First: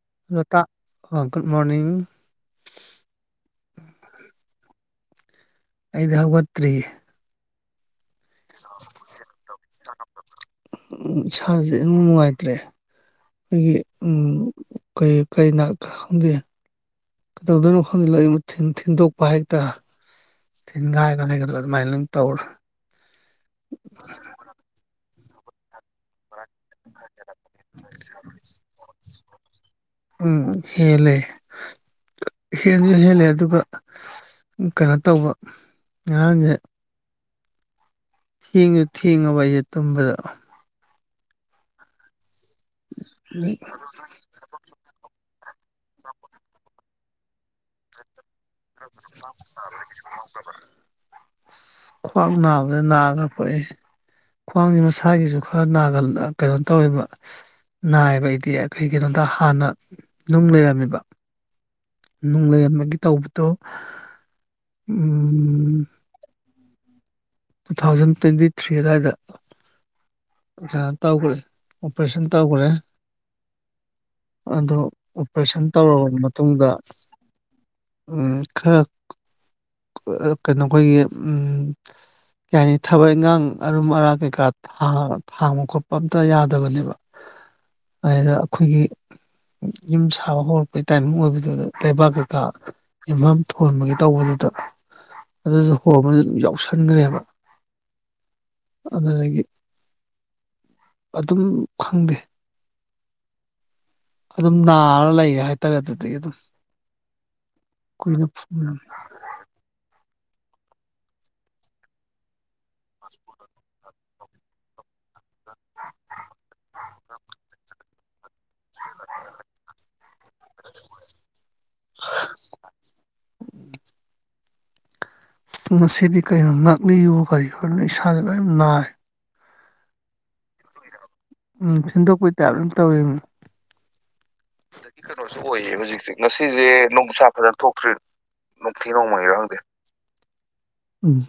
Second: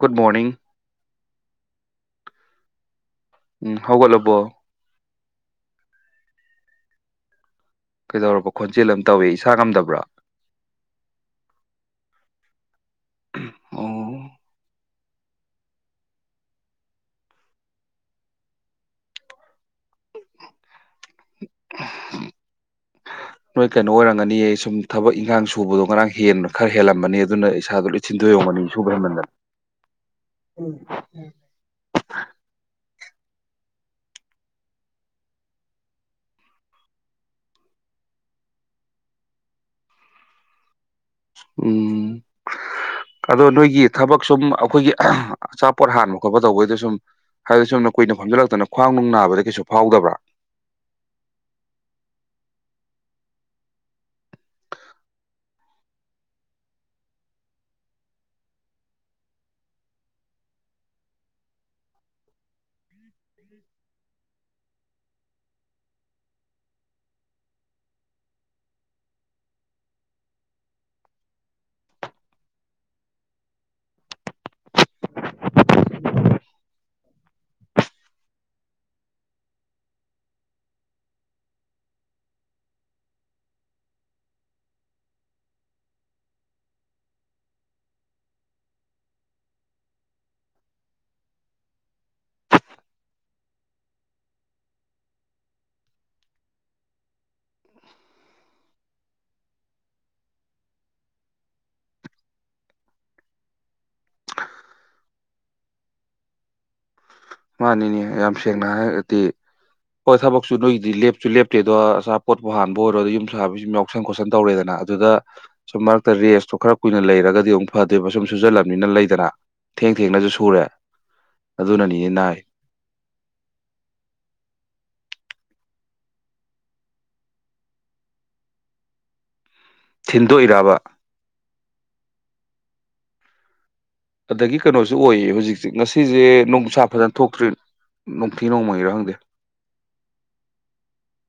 good morning ꯂꯇꯥꯥꯛ good morning ꯎꯝ ꯍꯒ ꯂꯕꯣ ꯑꯩꯗꯤ ꯍꯧꯒꯠꯇ꯭ꯔꯤꯒ ꯀꯩꯗꯧꯔꯕ ꯈꯣꯟꯖꯦꯜ ꯑꯃ ꯇꯧꯋꯦ ꯏꯁꯥ ꯉꯝꯗꯕ꯭ꯔꯥ ꯇ꯭ꯔꯦ ꯑꯩꯈꯣꯏꯒꯤ ꯎ ꯑꯣ ꯀꯩ ꯀ ꯅꯥ ꯈꯪꯗꯦ ꯀꯩꯗꯧꯗꯣꯏꯅꯣ ꯈꯣꯗꯜꯂꯏ ꯊꯤꯟꯗꯣꯛꯄ ꯍꯥꯏꯛꯇꯔꯥ ꯇꯤꯟꯒꯥꯏ ꯉꯥꯏꯒꯗ꯭ꯔꯥ ꯑꯗꯨꯃꯥꯏꯅ ꯑꯗꯨꯝ ꯇꯧꯔ ꯑꯟꯥꯡ ꯁꯨꯕꯗꯣ ꯉꯥꯡ ꯍꯦꯟꯅꯨ ꯈꯔ ꯍꯦꯜꯂꯝꯕꯅꯤ ꯑꯗꯨꯅ ꯏꯁꯥꯗꯣ ꯂꯣꯏ ꯊꯤꯟꯗ ꯌꯣꯡꯕꯅꯤ ꯁꯨꯕ ꯍꯦꯟꯃꯟꯗꯅ ꯎꯝ ꯍꯦ ꯂꯩꯦ ꯍ ꯁꯤꯁꯨ ꯍꯦꯜꯂꯦ ꯑꯗꯨꯒ ꯀꯩꯅꯣ ꯇꯧꯕ ꯉꯔꯥꯡꯁꯦ ꯊꯦꯡꯁꯨ ꯊꯦꯡꯉꯕ ꯑꯩꯁꯦ ꯇꯨꯝꯕꯗ ꯎꯝ ꯑꯗꯣ ꯅꯣꯏꯒꯤ ꯊꯕꯛ ꯁꯨꯝ ꯑꯩꯈꯣꯏꯒꯤ ꯑꯆꯥꯄꯣꯠ ꯍꯥꯟꯕ ꯈꯣꯠꯄ ꯇꯧꯕꯩꯗꯣ ꯁꯨꯝ ꯍꯥꯏꯕꯗꯤ ꯁꯨꯝꯅ ꯀꯨꯏꯅ ꯐꯝꯖꯜꯂꯛꯇꯅ ꯑꯁ ꯈꯋ꯭ꯥꯡ ꯅꯥꯕ [unintelligible] [unintelligible] ꯈ꯭ꯋꯥꯡꯖꯦ ꯃꯁꯥꯒꯤꯖꯨ ꯈ ꯅꯥꯒꯜ ꯑꯥ ꯀꯩꯅꯣ ꯇꯧꯔꯤꯕ ꯅꯥꯏꯕ ꯑꯩꯗꯤ ꯀꯩꯒꯤꯅꯣꯗ ꯍꯥꯟꯅ ꯅꯨꯡ ꯂꯩꯔꯝꯃꯤꯕ ꯅꯨꯡ ꯂꯩꯔꯝꯃꯦꯒꯤ ꯇꯧꯕꯗꯣ ꯎꯝ ꯇꯨ ꯊꯥꯎꯖꯟ ꯇ꯭ꯋꯦꯟꯇꯤ ꯊ꯭ꯔꯤ ꯑꯗꯥꯏꯗ ꯀꯩꯅꯣ ꯇꯧꯒꯔ꯭ꯦ ꯑꯣꯄꯔꯦꯁꯟ ꯇꯧꯒꯔ꯭ꯦ ꯑꯗꯣ ꯑꯣꯄꯔꯦꯁꯟ ꯇꯧꯔꯕ ꯃꯇꯨꯡꯗ ꯎꯝ ꯈꯔ ꯀꯩꯅꯣ ꯈꯣꯏꯒꯤ ꯎꯝ ꯀꯩ ꯍꯥꯏꯅꯤ ꯊꯕꯛ ꯏꯪꯒꯥꯡ ꯑꯔꯨꯝ ꯑꯔꯥꯛ ꯀꯩꯀꯥ ꯊꯥꯡ ꯊꯥꯡꯕ ꯈꯣꯠꯄ ꯑꯝꯇ ꯌꯥꯗꯕꯅꯦꯕ ꯑꯗꯩꯗ ꯑꯈꯣꯏꯒꯤ ꯌꯨꯝ ꯁꯥꯕ ꯍꯧꯔꯛꯄꯩ ꯇꯥꯏꯃꯤꯡ ꯑꯣꯏꯕꯗꯨꯗ ꯂꯩꯕꯥꯛ ꯀꯩꯀꯥ ꯌꯨꯝꯕꯝ ꯊꯣꯟꯕꯒꯤ ꯇꯧꯕꯗꯨꯗ ꯑꯗꯨꯖꯨ ꯍꯣꯡꯕ ꯌꯥꯎꯁꯟꯒꯔ꯭ꯦꯕ ꯑꯗꯨꯗꯒꯤ ꯑꯗꯨꯝ ꯈꯪꯗꯦ ꯑꯗꯨꯝ ꯅꯥꯔ ꯂꯩꯔꯦ ꯍꯥꯏꯇꯥꯔꯦ ꯑꯗꯨꯗꯒꯤ ꯑꯗꯨꯝ ꯃꯥꯅꯤꯅꯦ ꯀꯨꯏꯅ ꯌꯥꯝ ꯁꯦꯡꯅ ꯍꯥꯏꯔꯒꯗꯤ ꯍꯣꯏ ꯊꯕꯛꯁꯨ ꯅꯣꯏꯒꯤꯗꯤ ꯂꯦꯞꯁꯨ ꯂꯦꯞꯇꯦꯗꯣ ꯑꯆꯥꯄꯣꯠꯄꯨ ꯍꯥꯟꯕ ꯑꯣꯏꯔꯣ ꯑꯗꯩ ꯌꯨꯝ ꯁꯥꯕꯩ ꯁꯨꯝ ꯌꯥꯎꯁꯟ ꯈꯣꯠꯁꯟ ꯇꯧꯔꯦꯗꯅ ꯑꯗꯨꯗ ꯁꯨꯝ ꯃꯔꯛꯇ ꯔꯦꯁꯇꯣ ꯈꯔ ꯀꯨꯏꯅ ꯂꯩꯔꯒꯗꯤ ꯑꯃꯨꯛ ꯐꯠ ꯇꯦꯕ ꯁꯨꯝ ꯁꯨꯖꯜꯂꯝꯅꯤꯅ ꯂꯩꯗꯅ ꯊꯦꯡ ꯊꯦꯡꯅꯖꯨ ꯁꯨꯔꯦ ꯑꯗꯨꯅꯅꯤ [inaudible] ꯉꯁꯤꯗꯤ ꯀꯩꯅꯣ ꯉꯥꯛꯂꯤꯍꯣ ꯀꯔꯤꯍꯣ ꯂꯣꯏ ꯏꯁꯥꯖꯦ ꯂꯣꯏ ꯅꯥꯏ ꯊꯤꯟꯗꯣꯛꯏꯔꯕ ꯎꯝ ꯊꯤꯟꯗꯣꯛꯄꯩ ꯇꯥꯏꯄ ꯑꯗꯨꯝ ꯇꯧꯋꯤꯝ ꯑꯗꯒꯤ ꯀꯅꯣꯁꯨ ꯑꯣꯏꯌꯦ ꯍꯨꯖꯤꯛꯁꯦ ꯍꯧꯖꯤꯛꯁꯦ ꯉꯁꯤꯖꯦ ꯉꯁꯤꯁꯦ ꯅꯨꯡꯁꯥ ꯐꯖꯅ ꯊꯣꯛꯇ꯭ꯔꯤꯠ ꯊꯣꯛꯇ꯭ꯔꯤ ꯅꯣꯡꯊꯤ ꯅꯣꯡꯃꯪꯉꯤꯔꯥ ꯈꯪꯗꯦ ꯎꯝ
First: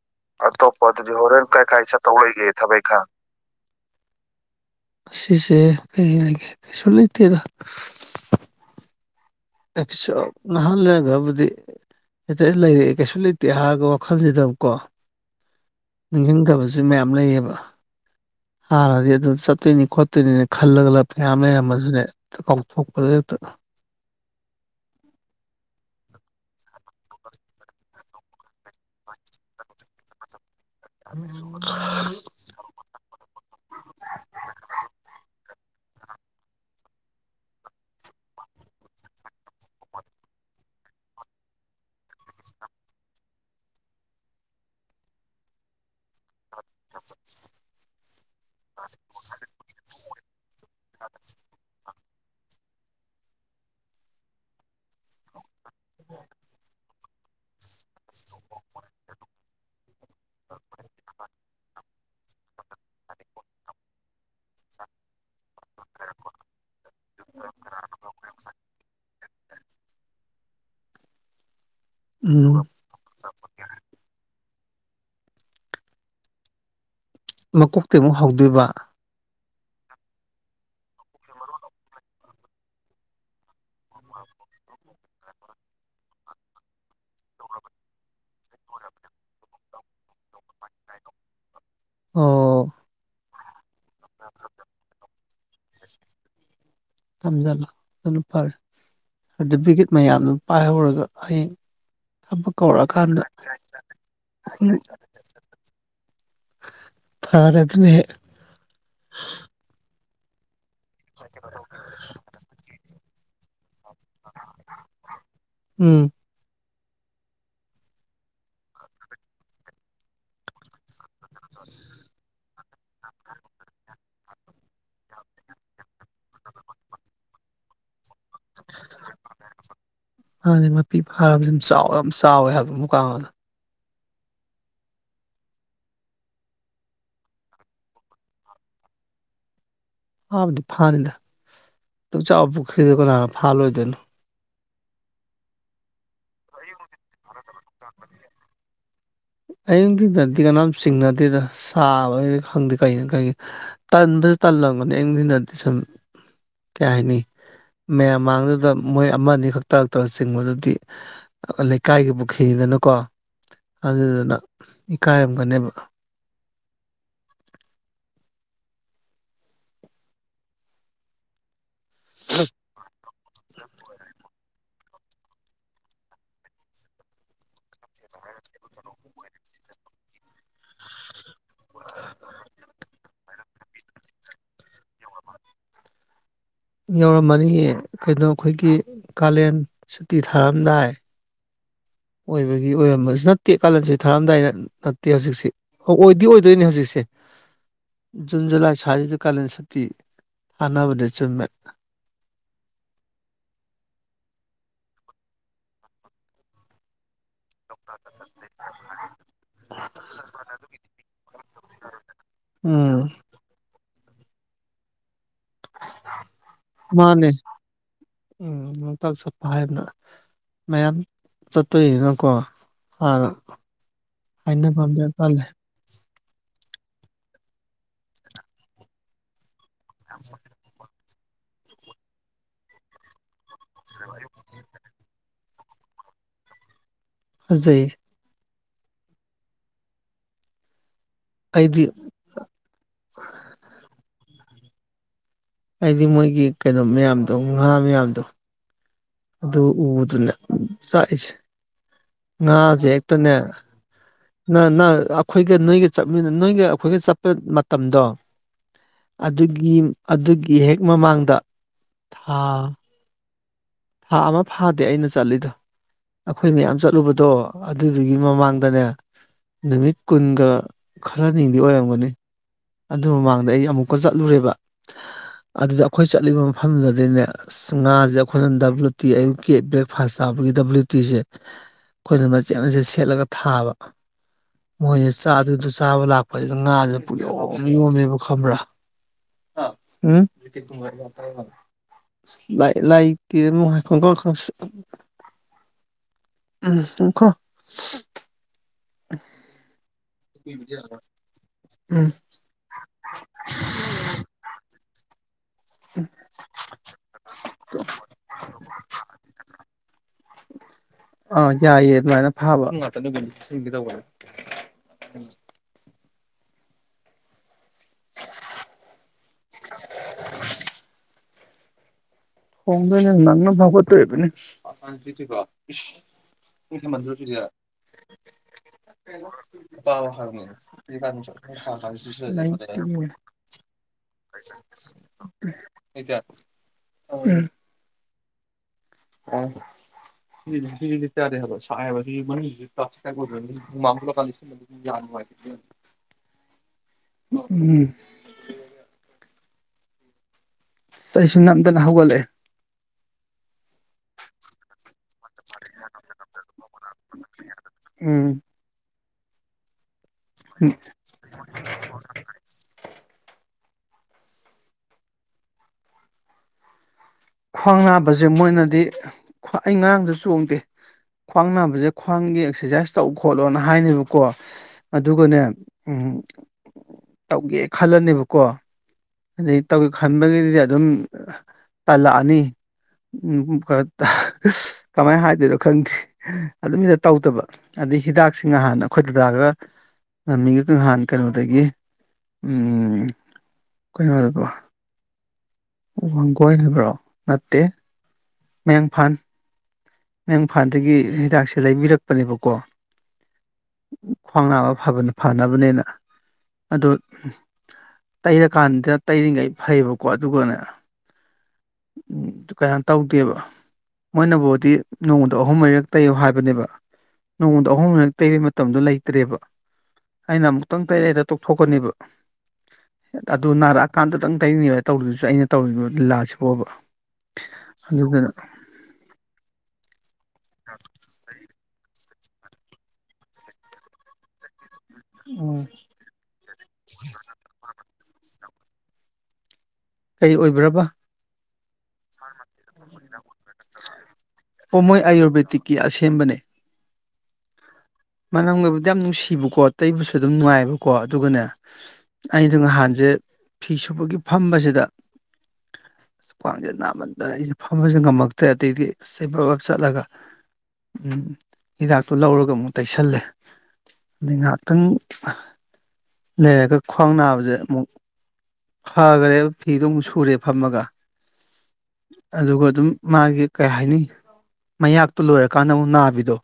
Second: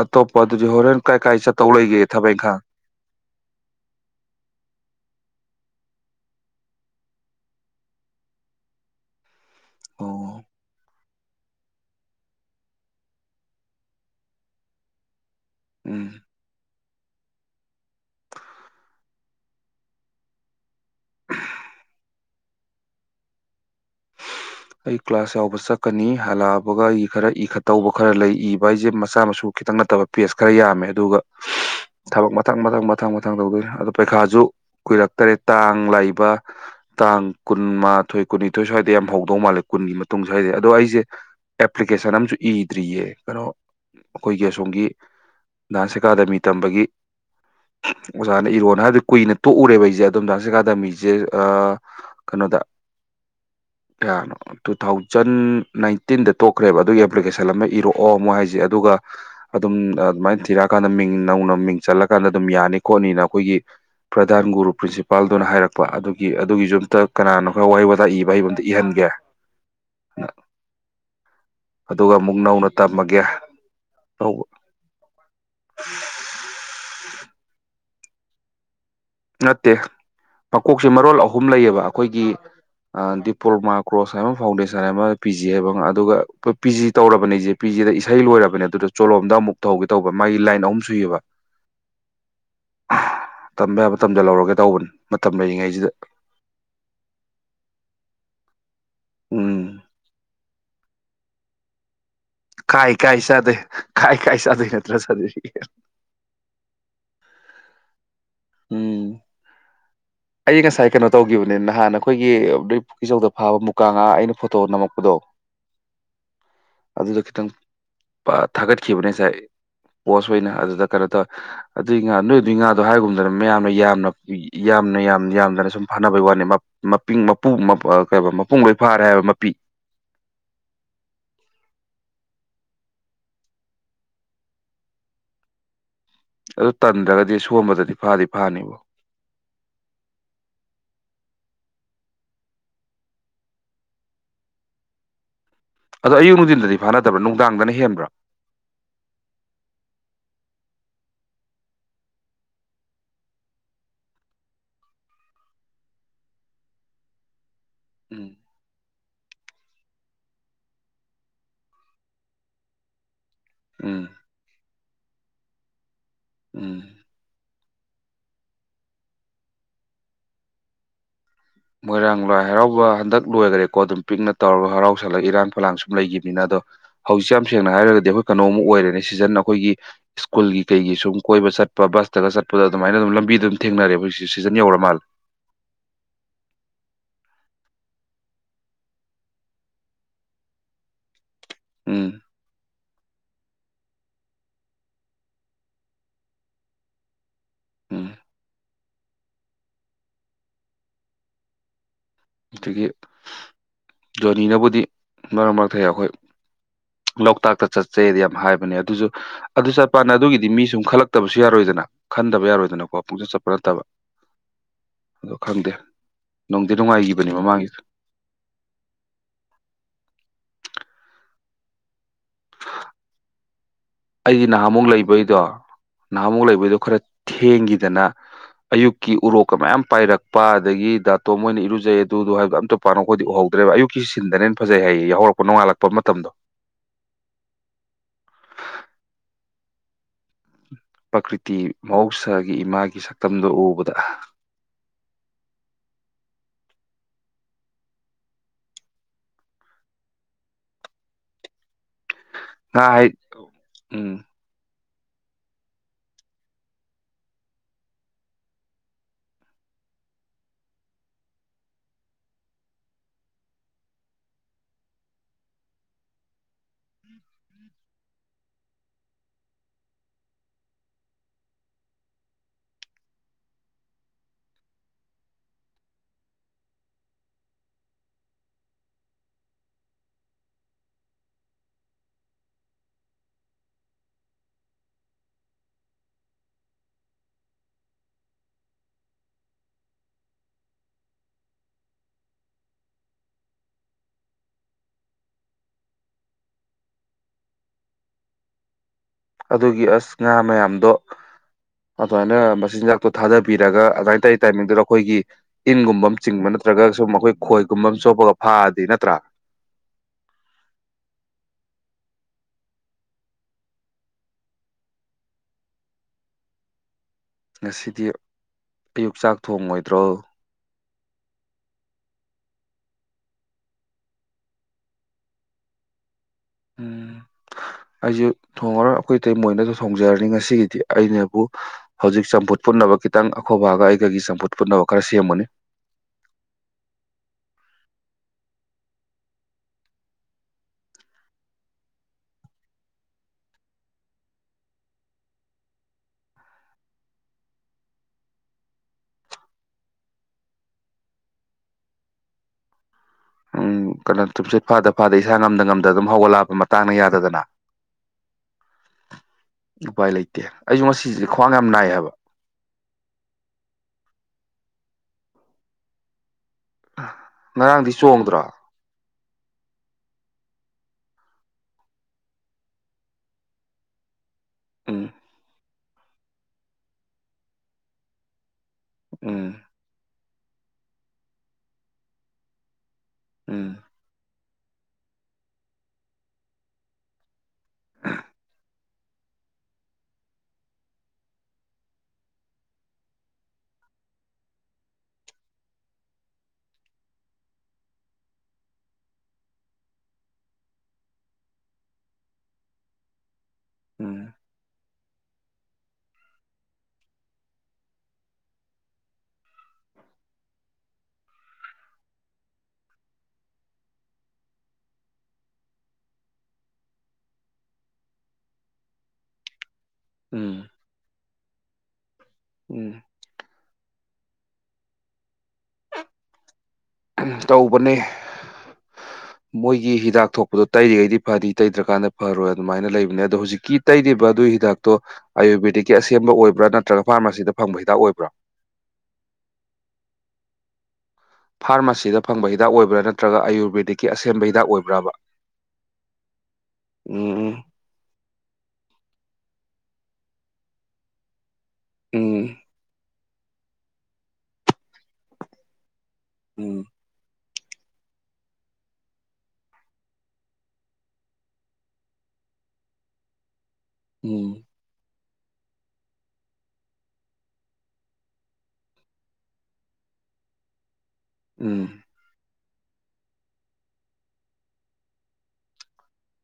ꯑꯇꯣꯞꯄ ꯑꯗꯨꯗꯤ ꯍꯣꯔꯦꯟ ꯀꯥꯏ ꯀꯥꯏ ꯆꯠꯇꯧ ꯂꯩꯒꯦ ꯊꯕꯛꯏꯪꯈꯥꯡ ꯉꯁꯤꯁꯦ ꯀꯩ ꯂꯩꯒꯦ ꯀꯩꯁꯨ ꯂꯩꯇꯦꯗ ꯑꯣ ꯑꯦꯛꯁꯣ [unintelligible] ꯕꯨꯗꯤ ꯍꯦꯛꯇ ꯂꯩꯔꯦꯑꯦ ꯀꯩꯁꯨ ꯂꯩꯇꯦ ꯍꯥꯏꯒ ꯋꯥꯈꯜꯖꯤꯗꯕꯀꯣ ꯎꯝ ꯅꯤꯡꯖꯤꯡꯗꯕꯖꯨ ꯃꯌꯥꯝ ꯂꯩꯌꯦꯕ ꯍꯥꯟꯅꯗꯤ ꯑꯗꯨ ꯆꯠꯇꯣꯏꯅꯤ ꯈꯣꯠꯇꯣꯏꯅꯤꯅ ꯈꯜꯂꯒ ꯃꯌꯥꯝ ꯂꯩꯔꯝꯃꯖꯨꯅꯦ ꯇ ꯀꯥꯎꯊꯣꯛꯄꯅꯦ ꯍꯦꯛꯇ ꯑꯩ ꯀ꯭ꯂꯥꯁ ꯌꯥꯎꯕ ꯆꯛꯀꯅꯤ ꯍꯜꯂꯛꯑꯕꯒ ꯑꯩ ꯈꯔ ꯏꯈꯠ ꯇꯧꯕ ꯈꯔ ꯂꯩ ꯏꯕ ꯍꯥꯏꯖꯦ ꯃꯆꯥ ꯃꯁꯨ ꯈꯤꯇꯪ ꯅꯠꯇꯕ ꯄꯦꯁ ꯈꯔ ꯌꯥꯝꯃꯦ ꯑꯗꯨꯒ ꯊꯕꯛ ꯃꯊꯪ ꯃꯊꯪ ꯃꯊꯪ ꯃꯊꯪ ꯇꯧꯗꯣꯏꯅꯤ ꯑꯗꯣ ꯄꯩꯈꯥꯖꯨ ꯀꯨꯏꯔꯛꯇꯔꯦ ꯇꯥꯡ ꯂꯥꯏꯕ ꯇꯥꯡ ꯀꯨꯟꯃꯥꯊꯣꯏ ꯀꯨꯟꯅꯤꯊꯣꯏ ꯁ꯭ꯋꯥꯏꯗ ꯌꯥꯝ ꯍꯧ ꯗꯣꯡ ꯃꯥꯂꯦ ꯀꯨꯟꯒꯤ ꯃꯇꯨꯡ ꯁꯋ꯭ꯥꯏ ꯖꯦ ꯑꯗꯣ ꯑꯩꯖꯦ ꯑꯦꯞꯄ꯭ꯂꯤꯀꯦꯁꯟ ꯑꯝꯖꯨ ꯏꯗ꯭ꯔꯤꯌꯦ ꯀꯩꯅꯣ ꯑꯈꯣꯏꯒꯤ ꯑꯁꯣꯝꯒꯤ ꯗꯥꯟꯁ ꯑꯦꯀꯥꯗꯃꯤ ꯇꯝꯕꯒꯤ ꯑꯣꯖꯥꯅ ꯏꯔꯣꯅ ꯍꯥꯏꯕꯗꯤ ꯀꯨꯏꯅ ꯇꯣꯛꯎꯔꯦꯕ ꯑꯩꯖꯦ ꯑꯗꯨꯝ ꯗꯥꯟꯁ ꯑꯦꯀꯥꯗꯃꯤꯖꯦ ꯑꯥ ꯀꯅꯣꯗ ꯀꯌꯥꯅꯣ ꯇꯨ ꯊꯥꯎꯖꯟ ꯅꯥꯏꯟꯇꯤꯟꯗ ꯇꯣꯛꯈ꯭ꯔꯦꯕ ꯑꯗꯨꯏ ꯑꯦꯞ ꯄꯔꯤꯀꯦꯁꯟ ꯑꯃ ꯏꯔꯣ ꯑꯣ ꯃꯣꯏ ꯍꯥꯏꯖꯦ ꯑꯗꯨꯒ ꯑꯗꯨꯝ ꯑꯗꯨꯃꯥꯏꯅ ꯊꯤꯔꯛꯑꯀꯥꯟꯗ ꯃꯤꯡ ꯅꯧꯅ ꯃꯤꯡ ꯆꯠꯂ ꯀꯥꯟꯗ ꯑꯗꯨꯝ ꯌꯥꯅꯤ ꯈꯣꯠꯅꯤꯅ ꯑꯩꯈꯣꯏꯒꯤ ꯄ꯭ꯔꯙꯥꯟ ꯒꯨꯔꯨ ꯄ꯭ꯔꯤꯟꯁꯤꯄꯥꯜꯗꯨꯅ ꯍꯥꯏꯔꯛꯄ ꯑꯗꯨꯒꯤ ꯑꯗꯨꯒꯤꯁꯨ ꯑꯝꯇ ꯀꯅꯥꯅꯣ ꯑꯩꯈꯣꯏ ꯋꯥꯍꯩ ꯋꯥꯇꯥ ꯏꯕ ꯍꯩꯕ ꯑꯇ ꯒꯦ ꯑꯗꯨꯒ ꯑꯃꯨꯛ ꯎꯝ ꯅꯧꯅ ꯇꯝꯃꯒꯦ ꯅꯧꯕ ꯎ ꯃꯀꯣꯛꯇꯤ ꯑꯃꯨꯛ ꯍꯧꯗꯣꯏꯕ ꯅꯠꯇꯦ ꯃꯀꯣꯛꯁꯦ ꯃꯔꯣꯜ ꯑꯍꯨꯝ ꯂꯩꯌꯦꯕ ꯑꯩꯈꯣꯏꯒꯤ ꯗꯤꯄ꯭ꯂꯣꯃꯥ ꯀꯣꯔꯣꯁ ꯍꯥꯏ ꯑꯃ ꯐꯥꯎꯟꯗꯦꯁꯟ ꯍꯥꯏ ꯑꯃ ꯄꯤ ꯖꯤ ꯍꯥꯏꯕ ꯑꯃ ꯑꯗꯨꯒꯣꯏ ꯄꯤ ꯖꯤ ꯇꯧꯔꯕꯅꯤꯁꯦ ꯄꯤ ꯖꯤꯗ ꯏꯁꯩ ꯂꯣꯏꯔꯕꯅꯦ ꯑꯗꯨꯗ ꯆꯣꯂꯣꯝꯗ ꯑꯃꯨꯛ ꯊꯧꯒꯦ ꯇꯧꯕ ꯃꯥꯒꯤ ꯂꯥꯏꯟ ꯑꯍꯨꯝ ꯁꯨꯏꯌꯦꯕ ꯑꯣ ꯇ ꯃꯇꯝꯗ ꯂꯧꯔꯒ ꯇꯧꯕꯅꯤ ꯃꯇꯝ ꯂꯩꯔꯤꯉꯩꯁꯤꯗ ꯊꯝꯖꯂ ꯐꯥꯔ ꯑꯕꯤ ꯎꯝ ꯀꯠ ꯃꯌꯥꯝ ꯑꯗꯨ ꯄꯥꯏ ꯄꯨꯔꯒ ꯍꯌꯦꯡ ꯊꯕꯛ ꯀꯥꯏ ꯀꯥꯏ ꯀꯧꯔꯛꯑꯀꯥꯟꯗ ꯆꯗꯦ ꯀꯥꯏ ꯀꯥꯏ ꯆꯗ ꯅꯠꯇ꯭ꯔ ꯆ ꯊꯔꯗꯅꯦ ꯎꯝ ꯑꯩ ꯉꯁꯥꯏ ꯀꯩꯅꯣ ꯇꯧꯈꯤꯕꯅꯦ ꯅꯍꯥꯟ ꯑꯩꯈꯣꯏꯒꯤ ꯄꯨ ꯏꯆꯧꯗ ꯐꯥꯕ ꯃꯨꯀꯥ ꯉꯥ ꯑꯩꯅ ꯐꯣꯇꯣ ꯅꯝꯃꯛꯄꯗꯣ ꯎꯝ ꯑꯗꯨꯗꯣ ꯈꯤꯇꯪ ꯊꯥꯒꯠꯈꯤꯕꯅꯦ ꯉꯁꯥꯏ ꯄꯣꯁ ꯑꯣꯏꯅ ꯑꯗꯨꯗ ꯀꯩꯅꯣ ꯇꯧꯋ ꯑꯗꯨꯏ ꯉꯥ ꯅꯣꯏ ꯑꯗꯨ ꯉꯥ ꯑ ꯍꯥꯏꯒꯨꯝꯗꯅ ꯃꯌꯥꯝꯅ ꯌꯥꯝꯅ ꯌꯥꯝ ꯌꯥꯝ ꯌꯥꯝꯗꯅ ꯁꯨꯝ ꯐꯅꯕꯒꯤ ꯋꯥꯅꯤ ꯃꯄ ꯃꯄꯨ ꯀ ꯃꯄꯨꯡꯈꯩ ꯐꯥꯔꯦ ꯍꯥꯏꯕ ꯃꯄꯤ ꯝ ꯆꯥꯎꯋꯦ ꯍꯥꯏꯕ ꯃꯀꯥꯥꯟ ꯑꯗꯨ ꯇꯟꯗ꯭ꯔꯒꯗꯤ ꯁꯣꯝꯕꯗꯗꯤ ꯐꯥꯗꯤ ꯐꯥꯅꯤꯕꯣ ꯑꯥꯕꯗꯤ ꯐꯥꯅꯤꯗ ꯑꯗꯨ ꯆꯥꯎꯕ ꯄꯨꯈꯤꯗꯦ ꯀꯅꯥꯅ ꯐꯥꯜꯂꯣꯏꯗꯣꯏꯅꯣ ꯑꯗꯣ ꯑꯌꯨꯛ ꯅꯨꯡꯊꯤꯟꯗꯗꯤ ꯐꯥꯅꯗꯕ꯭ꯔꯥ ꯅꯨꯡꯗꯥꯡꯗꯅ ꯍꯦꯟꯕ꯭ꯔꯥ ꯑꯌꯨꯊꯤꯟꯗꯗꯤ ꯀꯅꯥꯝ ꯆꯤꯡꯅꯗꯦꯗ ꯁꯥꯕꯣꯏ ꯈꯪꯗꯦ ꯀꯩꯅꯣ ꯀꯩ ꯇꯟꯕꯁꯨ ꯇꯜꯂꯝꯒꯅꯤ ꯑꯌꯨꯅꯨꯡꯊꯤꯟꯗꯗꯤ ꯁꯨꯝ ꯀꯩ ꯍꯥꯏꯅꯤ ꯃꯌꯥꯝ ꯎꯝ ꯃꯥꯡꯗꯨꯗ ꯃꯣꯏ ꯑꯃ ꯑ ꯈꯛ ꯇꯥꯔꯛꯇꯔ ꯆꯤꯡꯕꯗꯗꯤ ꯂꯩꯀꯥꯏꯒꯤ ꯄꯨꯈ꯭ꯔꯤꯗꯅꯀꯣ ꯎꯝ ꯑꯗꯨꯗ ꯏꯀꯥꯏꯔꯝꯒꯅꯦꯕ ꯎꯝ ꯃꯣꯏꯔꯥꯡ ꯂꯥꯏ ꯍꯔꯥꯎꯕ ꯍꯟꯗꯛ ꯂꯣꯏꯈꯔꯦꯀꯣ ꯑꯗꯨꯝ ꯄꯤꯛꯅ ꯇꯧꯔꯒ ꯍꯔꯥꯎ ꯁꯜꯂꯒ ꯏꯔꯥꯡ ꯐꯂꯥꯡ ꯁꯨꯝ ꯂꯩꯈꯤꯕꯅꯤꯅ ꯑꯗꯣ ꯍꯧꯖꯤꯛꯁ ꯌꯥꯝ ꯁꯦꯡꯅ ꯍꯥꯏꯔꯒꯗꯤ ꯑꯩꯈꯣꯏ ꯀꯩꯅꯣꯝ ꯑꯣꯏꯔꯦꯅꯦ ꯁꯤꯖꯟ ꯑꯩꯈꯣꯏꯒꯤ ꯁ꯭ꯀꯨꯜꯒꯤ ꯀꯩꯒꯤ ꯁꯨꯝ ꯀꯣꯏꯕ ꯆꯠꯄ ꯕꯁꯇꯒ ꯆꯠꯄꯗꯣ ꯑꯗꯨꯃꯥꯏꯅ ꯑꯗꯨꯝ ꯂꯝꯕꯤꯗ ꯑꯗꯨꯝ ꯊꯦꯡꯅꯔꯦ ꯍꯧꯖꯤꯛ ꯁꯤꯖꯟ ꯌꯧꯔ ꯃꯥꯜꯂꯦ ꯌꯥꯎꯔꯝꯃꯅꯤꯌꯦ ꯀꯩꯅꯣ ꯑꯩꯈꯣꯏꯒꯤ ꯀꯥꯂꯦꯟ ꯁꯨꯇꯤ ꯊꯥꯔꯝꯗꯥꯏ ꯎꯝ ꯑꯣꯏꯣꯏꯕ ꯑꯣꯏꯔꯝꯕꯁꯨ ꯅꯠꯇꯦ ꯀꯥꯂꯟꯁꯤ ꯊꯥꯔꯝꯗꯥꯏꯗ ꯅꯠꯇꯦ ꯍꯧꯖꯤꯛꯁꯤꯦ ꯑꯣ ꯑꯣꯏꯗꯤ ꯑꯣꯏꯗꯣꯏꯅꯤ ꯍꯧꯖꯤꯛꯁꯦ ꯎꯝ ꯖꯨꯟ ꯖꯨꯂꯥꯏ ꯁ꯭ꯋꯥꯏꯁꯤꯗ ꯀꯥꯂꯟ ꯁꯛꯇꯤ ꯊꯥꯅꯕꯗꯤ ꯆꯨꯝꯃꯦ ꯑꯗꯒꯤ ꯖꯣꯅꯤꯅꯕꯨꯗꯤ ꯃꯔꯛ ꯃꯔꯛꯛꯇ ꯑꯩꯈꯣꯏ ꯂꯧ ꯇꯥꯛꯇ ꯆꯠꯆꯩꯗꯤ ꯌꯥꯝ ꯍꯥꯏꯕꯅꯦ ꯑꯗꯨꯁꯨ ꯑꯗꯨ ꯆꯠꯄꯥꯟꯗ ꯑꯗꯨꯒꯤꯗꯤ ꯃꯤ ꯁꯨꯝ ꯈꯜꯂꯛꯇꯕꯁꯨ ꯌꯥꯔꯣꯏꯗꯅ ꯈꯟꯗꯕ ꯌꯥꯔꯣꯏꯗꯅꯀꯣ ꯎꯝ ꯄꯨꯡꯆꯠ ꯆꯠꯄ ꯅꯠꯇꯕ ꯑꯗꯣ ꯈꯪꯗꯦ ꯅꯨꯡꯗꯤ ꯅꯨꯡꯉꯥꯏꯈꯤꯕ ꯃꯥꯅꯦ ꯎꯝ ꯇ ꯁꯐ ꯍꯥꯏꯕꯅ ꯃꯌꯥꯝ ꯆꯠꯄ ꯌꯦꯉ ꯀꯣ ꯐꯥꯅ ꯑꯩꯗꯤ ꯅꯍꯥꯟꯃꯨꯛ ꯂꯩꯕꯩꯗꯣ ꯅꯍꯥꯃꯨꯛ ꯂꯩꯕꯗꯣ ꯈꯔ ꯊꯦꯡꯈꯤꯗꯅ ꯑꯌꯨꯛꯀꯤ ꯎꯔꯣꯛ ꯃꯌꯥꯝ ꯄꯥꯏꯔꯛꯄ ꯑꯗꯒꯤ ꯇꯣ ꯃꯣꯏꯅ ꯏꯔꯨꯖꯩ ꯑꯗꯨꯗꯣ ꯍꯥꯏꯕ ꯑꯝꯇ ꯄꯥꯟꯅꯈꯣꯏꯗꯤ ꯎꯍꯧꯦ ꯑꯗꯨ ꯑꯌꯛꯀꯤ ꯁꯤꯟꯗꯅꯅꯦꯅ ꯐꯖꯩ ꯍꯥꯏꯌꯦ ꯌꯥꯎꯔꯛꯄ ꯅꯣꯡꯉꯥꯜꯂꯛꯄ ꯃꯇꯝꯗꯣ ꯐꯖꯩ ꯎ ꯄ꯭ꯔꯀꯤ꯭ꯔꯤꯇꯤ ꯑꯩꯗꯤ ꯃꯍꯧꯁꯥꯒꯤ ꯏꯃꯥꯒꯤ ꯁꯛꯇꯝꯗꯨꯣ ꯎꯕꯗ ꯍꯥꯏꯗꯤ ꯃꯣꯏꯒꯤ ꯀꯩꯅꯣ ꯃꯌꯥꯝꯗꯣ ꯉꯥ ꯃꯌꯥꯝꯗꯣ ꯑꯗꯨ ꯎꯕꯗꯨꯅ ꯆꯥꯛꯏꯁꯦ ꯉꯥ ꯉꯁꯦ ꯍꯥꯏ ꯍꯛꯇꯅꯦ ꯎꯝ ꯅ ꯅ ꯑꯩꯈꯣꯏꯒ ꯅꯣꯏꯒ ꯆꯠꯃꯤꯟꯅ ꯅꯣꯏꯒ ꯑꯩꯈꯣꯏꯒ ꯆꯠꯄ ꯃꯇꯝꯗꯣ ꯑꯗꯨꯒꯤ ꯑꯗꯨꯒꯤ ꯍꯦꯛ ꯃꯃꯥꯡꯗ ꯊꯥ ꯊꯥ ꯑꯃ ꯐꯥꯗꯦ ꯑꯩꯅ ꯆꯠꯂꯤꯗ ꯑꯩꯈꯣꯏ ꯃꯌꯥꯝ ꯆꯠꯂꯨꯕꯗꯣ ꯑꯗꯨꯗꯨꯒꯤ ꯃꯃꯥꯡꯗꯅꯦ ꯅꯨꯃꯤꯠ ꯀꯨꯟꯒ ꯈꯔ ꯅꯤꯡꯗꯤ ꯑꯣꯏꯔꯝꯒꯅꯤ ꯑꯗꯨ ꯃꯃꯥꯡꯗ ꯑꯩ ꯑꯃꯨꯛꯀ ꯆꯠꯂꯨꯔꯦꯕ ꯑꯗꯨꯗ ꯑꯩꯈꯣꯏ ꯆꯠꯂꯤꯕ ꯃꯐꯝꯗꯨꯗꯗꯤꯅꯦ ꯑꯁ ꯉꯥꯁꯦ ꯑꯩꯈꯣꯏꯅ ꯗꯕ꯭ꯂꯨ ꯇꯤ ꯑꯌꯨꯛꯀꯤ ꯕ꯭ꯔꯦꯛꯐꯥꯁ ꯆꯥꯕꯒꯤ ꯗꯕ꯭ꯂꯨ ꯇꯤꯁꯦ ꯑꯩꯈꯣꯏꯅ ꯃꯆꯦꯠ ꯃꯆꯦꯠ ꯁꯦꯠꯂꯒ ꯊꯥꯕ ꯃꯣꯏꯁ ꯆꯥ ꯑꯗꯨꯗꯨ ꯆꯥꯕ ꯂꯥꯛꯄꯁꯤꯗ ꯉꯥꯁꯦ ꯄꯨꯛꯌꯧ ꯣꯝꯃꯤꯣꯝꯃꯦꯕ ꯈꯕ꯭ꯔꯥ ꯂꯥꯏ ꯍꯥꯏ ꯈꯪ ꯎꯝꯣ ꯑꯗꯨꯒꯤ ꯑꯁ ꯉꯥ ꯃꯌꯥꯝꯗꯣ ꯑꯗꯨꯃꯥꯏꯅ ꯃꯆꯤꯟꯖꯥꯛꯇꯣ ꯊꯥꯗꯕꯤꯔꯒ ꯑꯗꯨꯃꯥꯏꯅ ꯇꯧ ꯇꯥꯏꯃꯤꯡꯗꯨꯗ ꯑꯩꯈꯣꯏꯒꯤ ꯏꯟꯒꯨꯝꯕ ꯑꯃ ꯆꯤꯡꯕ ꯅꯠꯇ꯭ꯔꯒ ꯁꯨꯝ ꯑꯩꯈꯣꯏ ꯈꯣꯏꯒꯨꯝꯕ ꯑꯃ ꯁꯣꯄꯒ ꯐꯥꯔꯗꯤ ꯅꯠꯇ꯭ꯔꯥ ꯑꯥ ꯌꯥꯏꯌꯦꯦ ꯑꯗꯨꯃꯥꯏꯅ ꯐꯥꯕ ꯉꯁꯤꯗꯤ ꯑꯌꯨꯛ ꯆꯥꯛ ꯊꯣꯡꯉꯣꯏꯗ꯭ꯔꯣ ꯍꯣꯡꯗꯅꯤ ꯅꯪꯅ ꯐꯕꯕꯅꯦ ꯎꯝ ꯑꯩꯁꯨ ꯊꯣꯡꯉꯔꯣꯏ ꯑꯩꯈꯣꯏ ꯑꯇꯩ ꯃꯣꯏꯅꯁꯨ ꯊꯣꯡꯖꯔꯅꯤ ꯉꯁꯤꯒꯤꯗꯤ ꯑꯩꯅꯕꯨ ꯍꯧꯖꯤꯛ ꯆꯝꯐꯨꯠ ꯄꯨꯟꯅꯕ ꯎꯝ ꯈꯤꯇꯪ ꯑꯈꯣꯏꯕꯒ ꯑꯩꯒꯒꯤ ꯆꯝꯐꯨꯠ ꯄꯨꯟꯅꯕ ꯈꯔ ꯁꯦꯝꯒꯅꯤ ꯎꯝ ꯑꯔ ꯍꯥꯏꯕ ꯁ ꯆ ꯆꯦ ꯃꯥꯡꯒꯂ ꯀꯥ ꯂꯤ ꯌꯥ ꯑꯩꯁꯨ ꯅꯝꯗꯅ ꯍꯧꯒꯠꯂꯦ ꯎꯝ ꯀꯩꯅꯣ ꯊꯨꯝꯆꯠ ꯐꯥꯗ ꯐꯥꯗ ꯏꯁꯥ ꯉꯝꯗ ꯉꯝꯗ ꯑꯗꯨꯝ ꯍꯧꯒꯠꯂꯛꯑꯄ ꯃꯇꯥꯡꯅ ꯌꯥꯗꯗꯅ ꯎꯝ ꯎꯄꯥꯏ ꯂꯩ ꯗꯦ ꯑꯩꯁꯨ ꯉꯁꯦ ꯈ꯭ꯋꯥꯡ ꯌꯥꯝ ꯅꯥꯏꯌꯦ ꯍꯥꯏꯕ ꯈ꯭ꯋꯥꯡ ꯉꯔꯥꯡꯗꯤ ꯅꯥꯕꯁꯦ ꯆꯣꯡꯗ꯭ꯔꯣ ꯃꯣꯏꯅꯗꯤ ꯭ꯋꯥ ꯑꯩ ꯉꯔꯥꯡꯁꯨ ꯆꯣꯡꯗꯦ ꯈ꯭ꯋꯥꯡ ꯅꯥꯕꯁꯦ ꯈ꯭ꯋꯥꯡꯒꯤ ꯑꯦꯛꯁꯔꯁꯥꯏꯁ ꯇꯧ ꯈꯣꯠꯂꯣꯅ ꯍꯥꯏꯅꯦꯕꯀꯣ ꯎꯝ ꯑꯗꯨꯒꯅꯦ ꯎꯝ ꯇꯧꯒꯦ ꯈꯜꯂꯅꯦꯕꯀꯣ ꯎꯝ ꯑꯗꯩ ꯇꯧꯒꯦ ꯈꯜ ꯈꯟꯕꯒꯩꯗꯨꯗꯤ ꯑꯗꯨꯝ ꯇꯜꯂꯛꯑꯅꯤ ꯎꯝ ꯐꯔꯛꯇꯥ ꯑ ꯀꯃꯥꯏꯅ ꯍꯥꯏꯗꯣꯏꯅꯣ ꯈꯪꯗꯦ ꯑꯗꯨꯝꯅꯦ ꯇꯧꯗꯕ ꯑꯗꯩ ꯍꯤꯗꯥꯛꯁꯤ ꯉꯍꯥꯟꯅ ꯇꯣꯏ ꯗꯗꯥꯒ ꯃꯝꯃꯤꯒ ꯉꯍꯥꯟ ꯀꯩꯅꯣꯗꯒꯤ ꯎꯝ [unintelligible] ꯋꯥꯡꯒꯣꯏ ꯍꯥꯏꯕ꯭ꯔꯣ ꯅꯠꯇꯦ ꯃꯌꯥꯡꯐꯥꯟ ꯃꯌꯥꯡꯐꯥꯜꯗꯒꯤ ꯍꯤꯗꯥꯛꯁꯦ ꯂꯩꯕꯤꯔꯛꯄꯅꯦꯕꯀꯣ ꯎꯝ ꯈꯋꯥꯡ ꯅꯥꯕ ꯐꯕꯅ ꯐꯅꯕꯅꯦꯅ ꯑꯗꯣ ꯇꯩꯔꯀꯥꯟꯗ ꯇꯩꯔꯤꯉꯩ ꯐꯩꯌꯦꯕꯀꯣ ꯑꯗꯨꯒꯅꯦ ꯀꯩꯅꯣ ꯇꯧꯗꯦꯕ ꯃꯣꯏꯅꯕꯨꯗꯤ ꯅꯣꯡꯃꯗ ꯑꯍꯨꯝ ꯃꯔꯤꯔꯛ ꯇꯩꯌꯣ ꯍꯥꯏꯕꯅꯦꯕ ꯅꯣꯡꯃꯗ ꯑꯍꯨꯝ ꯃꯔꯤꯔꯛ ꯇꯩꯕꯩ ꯃꯇꯝꯗꯣ ꯂꯩꯇ꯭ꯔꯦꯕ ꯑꯩꯅ ꯎꯝ ꯑꯃꯨꯛꯇꯪ ꯇꯩꯔꯗ ꯇꯣꯛꯊꯣꯛꯀꯅꯦꯕ ꯎꯝ ꯑꯗꯨꯅꯔꯥ ꯑꯃꯇꯪ ꯇꯩꯅꯤꯕ ꯇꯧꯔꯗꯨꯁꯨ ꯑꯩꯅ ꯇꯧꯔꯤꯕ ꯂꯤꯂꯥꯁꯤꯕꯨꯕ ꯎꯝ ꯇꯧꯕꯅꯦ ꯑꯗꯨꯒ ꯀꯩꯅꯣ ꯃꯣꯏꯒꯤ ꯍꯤꯗꯥꯛ ꯊꯣꯛꯄꯗꯣ ꯇꯩꯔꯤꯉꯩꯗꯤ ꯐꯅꯤ ꯇꯩꯗ꯭ꯔꯀꯥꯟꯗ ꯐꯔꯣꯏ ꯑꯗꯨꯃꯥꯏꯅ ꯂꯩꯕꯅꯦ ꯑꯗꯣ ꯍꯧꯖꯤꯛꯀꯤ ꯇꯩꯔꯤꯕ ꯑꯗꯨꯒꯤ ꯍꯤꯗꯥꯛ ꯇꯣ ꯑꯌꯨꯔꯕꯦꯗꯤꯛꯀꯤ ꯑꯁꯦꯝꯕ ꯑꯣꯏꯕ꯭ꯔꯥ ꯅꯠꯇ꯭ꯔꯒ ꯐꯥꯔꯃꯥꯁꯤꯗ ꯐꯪꯕ ꯍꯤꯗꯥꯛ ꯑꯣꯏꯕ꯭ꯔꯥ ꯀꯩ ꯑꯣꯏꯕꯔꯕ ꯐꯥꯔꯃꯥꯁꯤꯗ ꯐꯪꯕ ꯍꯤꯗꯥꯛ ꯑꯣꯏꯕ꯭ꯔꯥ ꯅꯠꯇ꯭ꯔꯒ ꯑꯌꯨꯔꯕꯦꯗꯤꯛꯀꯤ ꯑꯁꯦꯡꯕ ꯍꯤꯗꯥꯛ ꯑꯣ ꯃꯣꯏ ꯑꯣꯏꯕ꯭ꯔꯕ ꯑꯌꯨꯨꯔꯕꯦꯗꯤꯛꯀꯤ ꯑꯁꯦꯝꯕꯅꯦ ꯎꯝ ꯃꯅꯝꯒꯕꯨꯗꯤ ꯌꯥꯝ ꯅꯨꯡꯁꯤꯕꯀꯣ ꯇꯩꯕꯁꯨ ꯑꯗꯨꯝ ꯅꯨꯡꯉꯥꯏꯕꯀꯣ ꯑꯗꯨꯒꯅꯦ ꯎꯝ ꯑꯩꯗꯣ ꯉꯍꯥꯟꯁꯦ ꯐꯤ ꯁꯨꯕꯒꯤ ꯐꯝꯕꯁꯤꯗ ꯈꯋꯥꯡꯖꯦ ꯎꯝ ꯅꯥꯃꯟꯗꯅ ꯑꯩꯅ ꯐꯝꯕꯁꯤ ꯉꯝꯃꯛꯇ꯭ꯔꯦ ꯑꯗꯩꯗꯤ ꯁꯦ ꯕꯞꯂꯞ ꯆꯠꯂꯒ ꯎꯝ ꯍꯤꯗꯥꯛꯇꯨ ꯂꯧꯔꯒ ꯑꯃꯨꯛ ꯇꯩꯁꯜꯂꯦ ꯑꯗꯩ ꯎꯝ ꯉꯥꯏꯍꯥꯛꯇꯪ ꯂꯩꯔꯒ ꯈ꯭ꯋꯥꯡ ꯅꯥꯕꯁꯦ ꯑꯃꯨꯛ ꯐꯒꯔꯦꯕ ꯐꯤꯗꯣ ꯑꯃꯨꯛ ꯁꯨꯔꯦ ꯐꯝꯃꯒ ꯎꯝ ꯑꯗꯨ ꯀ [unintelligible] ꯑꯗꯨꯝ ꯃꯥꯒꯤ ꯀꯩ ꯍꯥꯏꯅꯤ ꯃꯌꯥꯛꯇꯨ ꯂꯣꯏꯔꯀꯥꯟꯗ ꯑꯃꯨꯛ ꯅꯥꯕꯤꯗꯣ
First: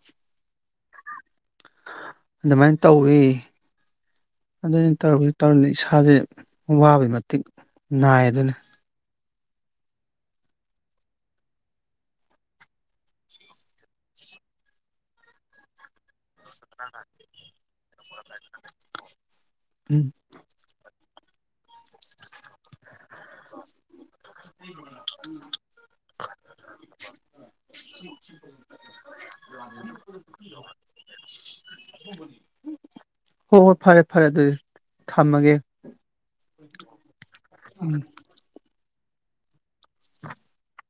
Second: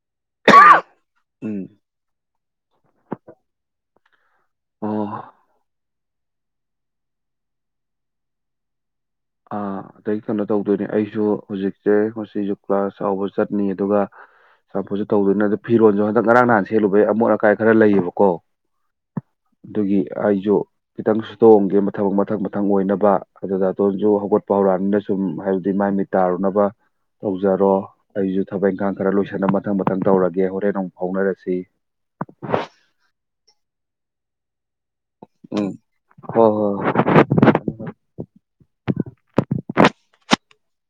ꯎꯝ ꯑꯗꯨꯃꯥꯏꯅ ꯇꯧꯋꯤ ꯑꯗꯨ ꯑꯣ ꯇꯔ ꯏꯁꯥꯁꯦ ꯋꯥꯕꯒꯤ ꯃꯇꯤꯛ ꯅꯥꯏ ꯑꯗꯨꯅꯤ ꯑꯥ ꯑꯗꯩ ꯀꯩꯅꯣ ꯇꯧꯗꯣꯏꯅꯦ ꯑꯩꯁꯨ ꯍꯧꯖꯤꯛꯁꯦ ꯉꯁꯨ ꯀꯥꯁ ꯆꯥꯎꯕ ꯆꯠꯅꯤ ꯑꯗꯨꯒ ꯆꯝꯐꯨꯁꯨ ꯇꯧꯗꯣꯏꯅꯦ ꯑꯗ ꯐꯤꯔꯣꯟꯜꯁꯨ ꯈꯤꯇꯪ ꯉꯔꯥꯡ ꯅꯍꯥꯟ ꯁꯦꯠꯂꯨꯕꯩ ꯑꯃꯣꯠ ꯑꯀꯥꯏ ꯈꯔ ꯂꯩꯌꯦꯕꯀꯣ ꯑꯗꯨꯒꯤ ꯎꯝ ꯑꯩꯁꯨ ꯈꯤꯇꯪ ꯇꯣꯡꯒꯦ ꯃꯊꯕꯛ ꯃꯊꯪ ꯃꯊꯪ ꯑꯣꯏꯅꯕ ꯑꯗꯨꯗ [unintelligible] ꯍꯧꯒꯠꯄ ꯍꯧꯔꯥꯡꯅꯤꯅ ꯁꯨꯝ ꯍꯥꯏꯕꯗꯤ ꯃꯥꯏ ꯃꯤꯠ ꯇꯥꯔꯨꯅꯕ ꯇꯧꯖꯔꯣ ꯑꯩꯁꯨ ꯊꯕꯛ ꯏꯪꯈꯥꯡ ꯈꯔ ꯂꯣꯏꯁꯤꯟꯅ ꯃꯊꯪ ꯃꯊꯪ ꯇꯧꯔꯒꯦ ꯍꯣꯔꯦꯟ ꯅꯨꯡ ꯐꯥꯎꯅꯔꯁꯤ ꯍꯣꯏ ꯍꯣꯏ ꯐꯔꯦ ꯐꯔꯦ ꯑꯗꯨꯗꯤ ꯊꯝꯃꯒꯦ ꯎꯝ ꯍꯣꯏ ꯍꯣꯏ ꯎꯝ [inaudible]